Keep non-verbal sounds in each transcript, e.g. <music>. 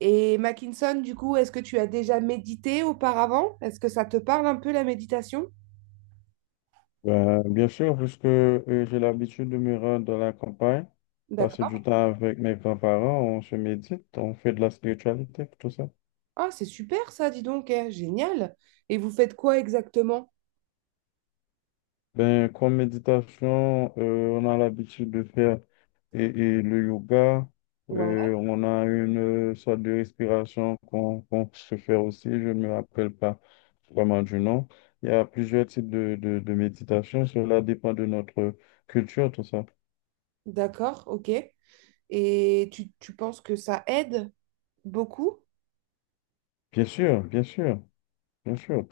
Et Mackinson, du coup, est-ce que tu as déjà médité auparavant? Est-ce que ça te parle un peu la méditation? Ben, bien sûr, puisque j'ai l'habitude de me rendre dans la campagne, passer D'accord. du temps avec mes grands-parents, on se médite, on fait de la spiritualité, tout ça. Ah, c'est super ça, dis donc, eh, génial. Et vous faites quoi exactement? Ben, comme méditation, on a l'habitude de faire et le yoga, Ouais, on a une sorte de respiration qu'on se fait aussi, je ne me rappelle pas vraiment du nom. Il y a plusieurs types de méditation, cela dépend de notre culture, tout ça. d'accord, ok. Et tu penses que ça aide beaucoup? Bien sûr, bien sûr, bien sûr.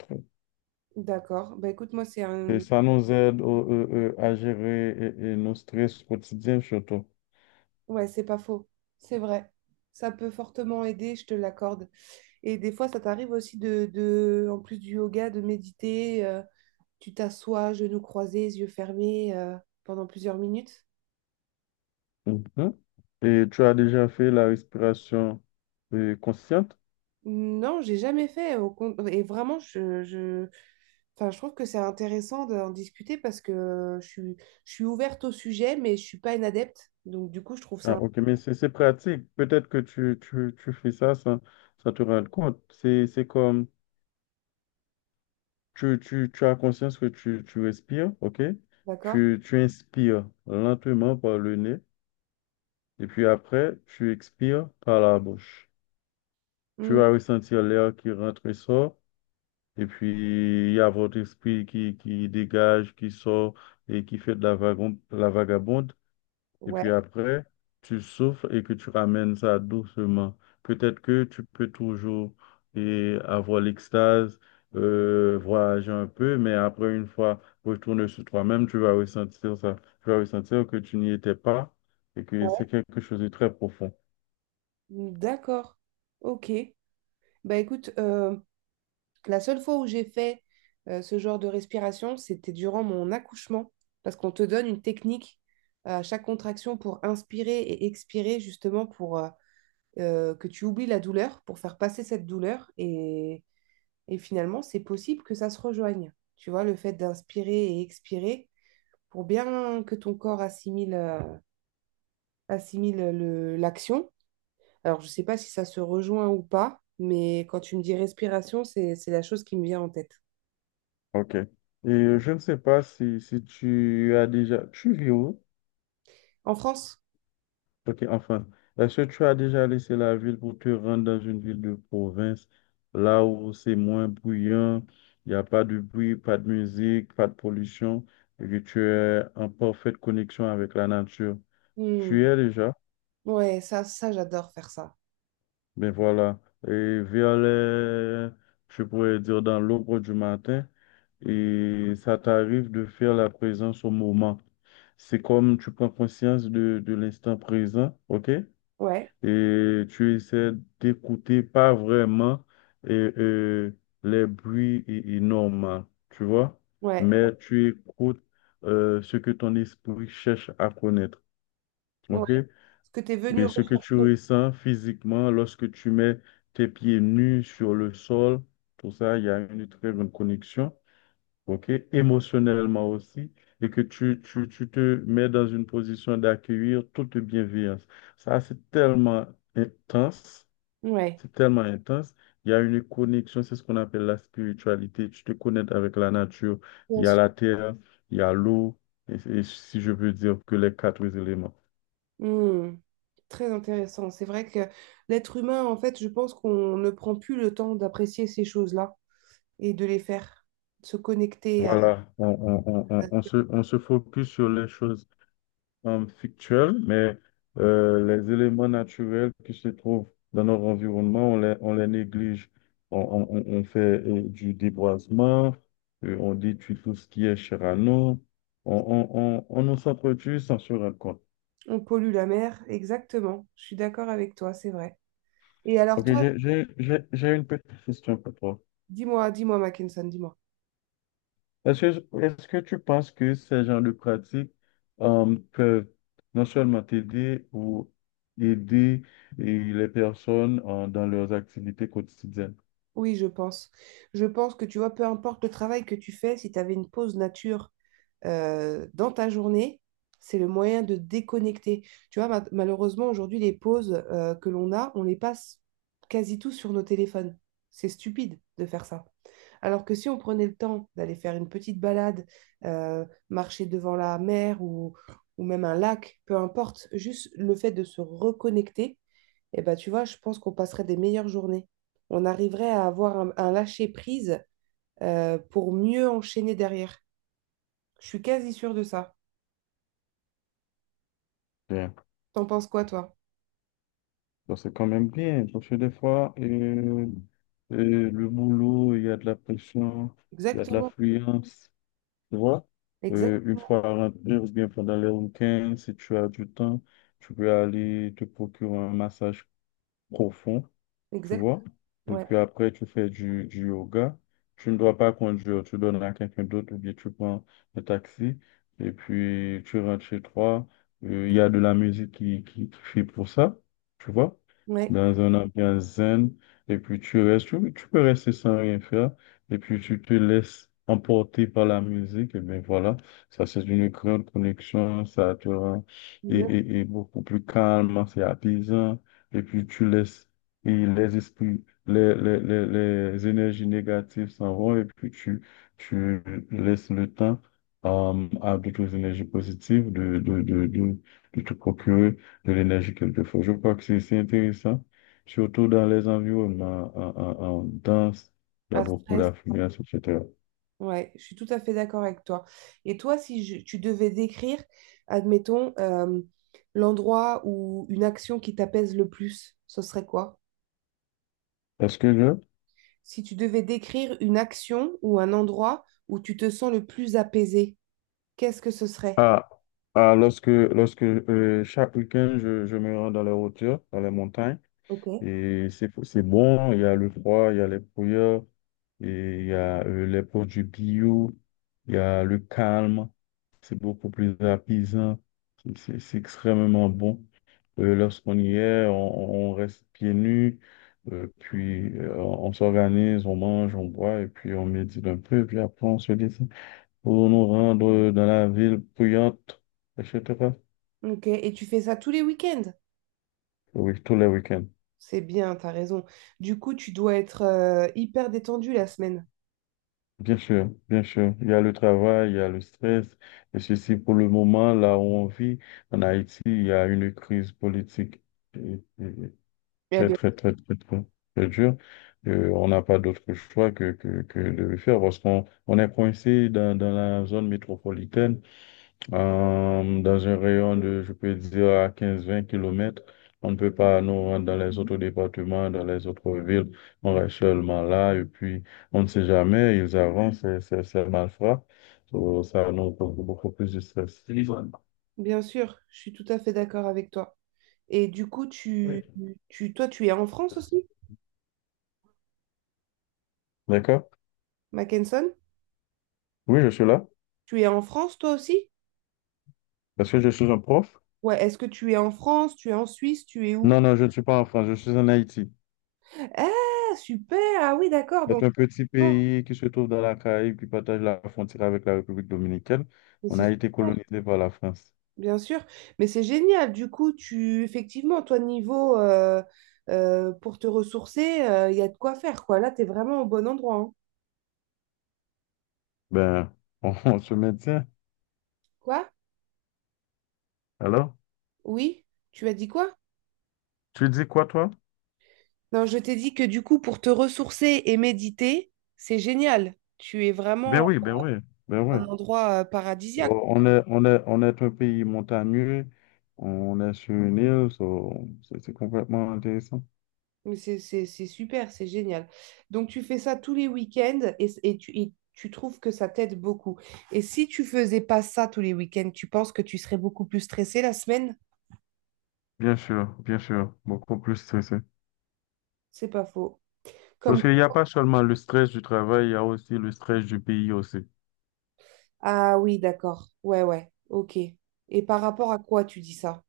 D'accord. Bah écoute, moi, c'est Et un... ça nous aide à gérer et nos stress quotidiens surtout. Ouais, c'est pas faux. C'est vrai. Ça peut fortement aider, je te l'accorde. Et des fois, ça t'arrive aussi en plus du yoga, de méditer. Tu t'assois, genoux croisés, yeux fermés pendant plusieurs minutes? Mhm. Et tu as déjà fait la respiration consciente? Non, j'ai jamais fait. Et vraiment, je... Enfin, je trouve que c'est intéressant d'en discuter parce que je suis ouverte au sujet, mais je suis pas une adepte. Donc, du coup, je trouve Ah, ça... ok, mais c'est pratique. Peut-être que tu fais ça sans te rendre compte. C'est comme tu as conscience que tu respires, ok? D'accord? Tu inspires lentement par le nez et puis après, tu expires par la bouche. Tu Hmm, vas ressentir l'air qui rentre et sort et puis il y a votre esprit qui dégage, qui sort et qui fait de la la vagabonde. Et puis ouais, après, tu souffles et que tu ramènes ça doucement. Peut-être que tu peux toujours et avoir l'extase, voyager un peu, mais après, une fois retourné sur toi-même, tu vas ressentir ça. Tu vas ressentir que tu n'y étais pas et que ouais. c'est quelque chose de très profond. D'accord. Ok. Bah écoute, la seule fois où j'ai fait ce genre de respiration, c'était durant mon accouchement, parce qu'on te donne une technique à chaque contraction pour inspirer et expirer, justement pour que tu oublies la douleur, pour faire passer cette douleur. Et finalement, c'est possible que ça se rejoigne. Tu vois, le fait d'inspirer et expirer, pour bien que ton corps assimile, assimile l'action. Alors, je ne sais pas si ça se rejoint ou pas, mais quand tu me dis respiration, c'est la chose qui me vient en tête. OK. Et je ne sais pas si, si tu as déjà... Tu vis où? En France. Ok, enfin, est-ce que tu as déjà laissé la ville pour te rendre dans une ville de province, là où c'est moins bruyant, il n'y a pas de bruit, pas de musique, pas de pollution, et que tu es en parfaite connexion avec la nature? Tu y Hmm. es déjà, Ouais, ça j'adore faire ça. ben voilà, et vers je pourrais dire dans l'aube du matin, et ça t'arrive de faire la présence au moment. C'est comme tu prends conscience de l'instant présent, ok? Ouais, Et tu essaies d'écouter pas vraiment euh, euh, les bruits normaux, tu vois, ouais, mais tu écoutes ce que ton esprit cherche à connaître, ouais. ok? Ce que tu es venu Et ce que tu rechercher. ressens physiquement lorsque tu mets tes pieds nus sur le sol, tout ça, il y a une très grande connexion, ok? Émotionnellement aussi. Et que tu te mets dans une position d'accueillir toute bienveillance. Ça, c'est tellement intense, Ouais, c'est tellement intense. Il y a une connexion, c'est ce qu'on appelle la spiritualité. Tu te connectes avec la nature. Il bien y a sûr. la terre, il y a l'eau, et si je peux dire que les quatre éléments. Hmm. Très intéressant. C'est vrai que l'être humain, en fait, je pense qu'on ne prend plus le temps d'apprécier ces choses-là et de les faire, de se connecter à... Voilà, on se focus sur les choses fictuelles, mais les éléments naturels qui se trouvent dans notre environnement, on les néglige. On fait du déboisement, on détruit tout ce qui est cher à nous. On nous s'entretue sans se rendre compte. On pollue la mer, exactement. Je suis d'accord avec toi, c'est vrai. Et alors Ok, toi, j'ai une petite question pour toi. dis-moi, dis-moi, Mackinson, dis-moi. Est-ce que tu penses que ces genres de pratiques peuvent non seulement t'aider ou aider et les personnes dans leurs activités quotidiennes? Oui, je pense. Je pense que tu vois, peu importe le travail que tu fais, si tu avais une pause nature dans ta journée, c'est le moyen de déconnecter. Tu vois, malheureusement, aujourd'hui, les pauses que l'on a, on les passe quasi tous sur nos téléphones. C'est stupide de faire ça. Alors que si on prenait le temps d'aller faire une petite balade, marcher devant la mer ou même un lac, peu importe, juste le fait de se reconnecter, eh ben, tu vois, je pense qu'on passerait des meilleures journées. On arriverait à avoir un lâcher-prise pour mieux enchaîner derrière. Je suis quasi sûre de ça. Bien. T'en penses quoi, toi? Donc, c'est quand même bien, parce que des fois, le boulot, il y a de la pression, il y a de Exactement. l'affluence, tu vois? Exact. Une fois rentré ou bien pendant les week-ends, si tu as du temps, tu peux aller te procurer un massage profond, tu Exact. vois. Et Ouais. puis après, tu fais du yoga. Tu ne dois pas conduire, tu donnes à quelqu'un d'autre ou bien tu prends un taxi et puis tu rentres chez toi. Il y a de la musique qui fait pour ça, tu vois, Ouais. dans un ambiance zen. Et puis tu restes, tu peux rester sans rien faire. Et puis tu te laisses emporter par la musique. Et bien voilà, ça c'est une grande connexion. Ça te rend et, Exact. et, et beaucoup plus calme, c'est apaisant. Et puis tu laisses et les esprits, les énergies négatives s'en vont et puis tu laisses le temps à d'autres énergies positives de te procurer de l'énergie quelquefois. Je crois que c'est intéressant, surtout dans les environnements en danse, il y a Un beaucoup stress. d'affluence, etc. Ouais. Je suis tout à fait d'accord avec toi. Et toi, si je- tu devais décrire, admettons, l'endroit ou une action qui t'apaise le plus, ce serait quoi? Est-ce que je... Si tu devais décrire une action ou un endroit où tu te sens le plus apaisé, qu'est-ce que ce serait? Ah, ah, lorsque chaque week-end, je me rends dans les hauteurs, dans les montagnes, Ok. et c'est bon, il y a le froid, il y a les brouillards, et il y a les produits bio, il y a le calme, c'est beaucoup plus apaisant, c'est extrêmement bon. Lorsqu'on y est, on reste pieds nus, puis on s'organise, on mange, on boit, et puis on médite un peu, puis après on se dit pour nous rendre dans la ville bruyante, etc. Ok. Et tu fais ça tous les week-ends? Oui, tous les week-ends. C'est bien, t'as raison. Du coup, tu dois être hyper détendu la semaine. Bien sûr, bien sûr. Il y a le travail, il y a le stress. Et ceci, pour le moment, là où on vit, en Haïti, il y a une crise politique et- et- Eh très, bien, très, très, très, très dure. On n'a pas d'autre choix que de le faire parce qu'on est coincé dans la zone métropolitaine. Dans un rayon de, je peux dire, à quinze-vingt kilomètres, on ne peut pas nous rendre dans les autres départements, dans les autres villes. On reste seulement là et puis on ne sait jamais, ils avancent, c'est malfrats. So, ça nous cause beaucoup plus de stress. Téléphone. bien sûr, je suis tout à fait d'accord avec toi. Et du coup, Oui. Toi, tu es en France aussi, D'accord? Mackenson? Oui, je suis là. Tu es en France, toi aussi? Est-ce que je suis un prof? Ouais, est-ce que tu es en France, tu es en Suisse, tu es où? Non, non, je ne suis pas en France, je suis en Haïti. Ah, super! Ah oui, d'accord. C'est Donc, un petit oh, pays qui se trouve dans la Caraïbe, qui partage la frontière avec la République dominicaine. mais On c'est a été super, colonisé par la France. bien sûr. Mais c'est génial. Du coup, tu, effectivement, toi, niveau, pour te ressourcer, il y a de quoi faire, quoi. Là, tu es vraiment au bon endroit, hein. Ben, on, <laughs> on se maintient. Quoi? Alors, Oui? Tu as dit quoi? tu dis quoi, toi? Non, je t'ai dit que du coup, pour te ressourcer et méditer, c'est génial. Tu es Ben vraiment oui, ben oui, ben oui. en endroit paradisiaque. Oh, on est, on est un pays montagneux, on est sur une île, so, c'est complètement intéressant. Mais c'est super, c'est génial. Donc, tu fais ça tous les week-ends et, et tu trouves que ça t'aide beaucoup. Et si tu faisais pas ça tous les week-ends, tu penses que tu serais beaucoup plus stressé la semaine? Bien sûr, beaucoup plus stressé. C'est pas faux. Parce Comme... qu'il n'y a pas seulement le stress du travail, il y a aussi le stress du pays aussi. Ah oui, d'accord. Ouais, ouais. Ok. Et par rapport à quoi tu dis ça?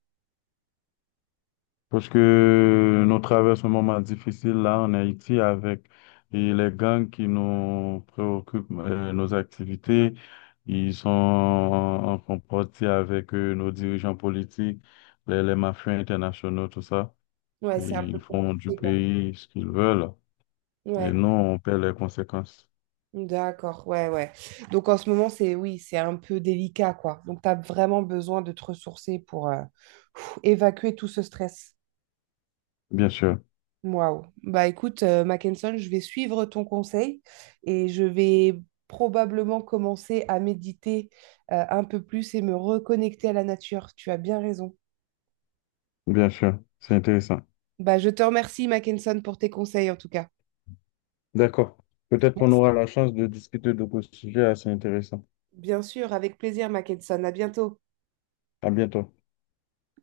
Parce que nous traversons un moment difficile là en Haïti avec et les gangs qui nous préoccupent nos activités. Ils sont en compétition avec nos dirigeants politiques, les mafias internationaux, tout ça. Ouais, Et c'est un peu ils font du compliqué. pays ce qu'ils veulent. Et Ouais, nous, on paie les conséquences. d'accord, ouais, ouais. Donc en ce moment, c'est oui, c'est un peu délicat, quoi. Donc tu as vraiment besoin de te ressourcer pour pff, évacuer tout ce stress. Bien sûr, Waouh. Bah écoute, Mackenson, je vais suivre ton conseil et je vais probablement commencer à méditer un peu plus et me reconnecter à la nature. Tu as bien raison. bien sûr. C'est intéressant. Bah je te remercie, Mackenson, pour tes conseils en tout cas. D'accord. Peut-être qu'on aura la chance de discuter de ce sujet assez intéressant. Bien sûr, avec plaisir, Mackenson. À bientôt. À bientôt.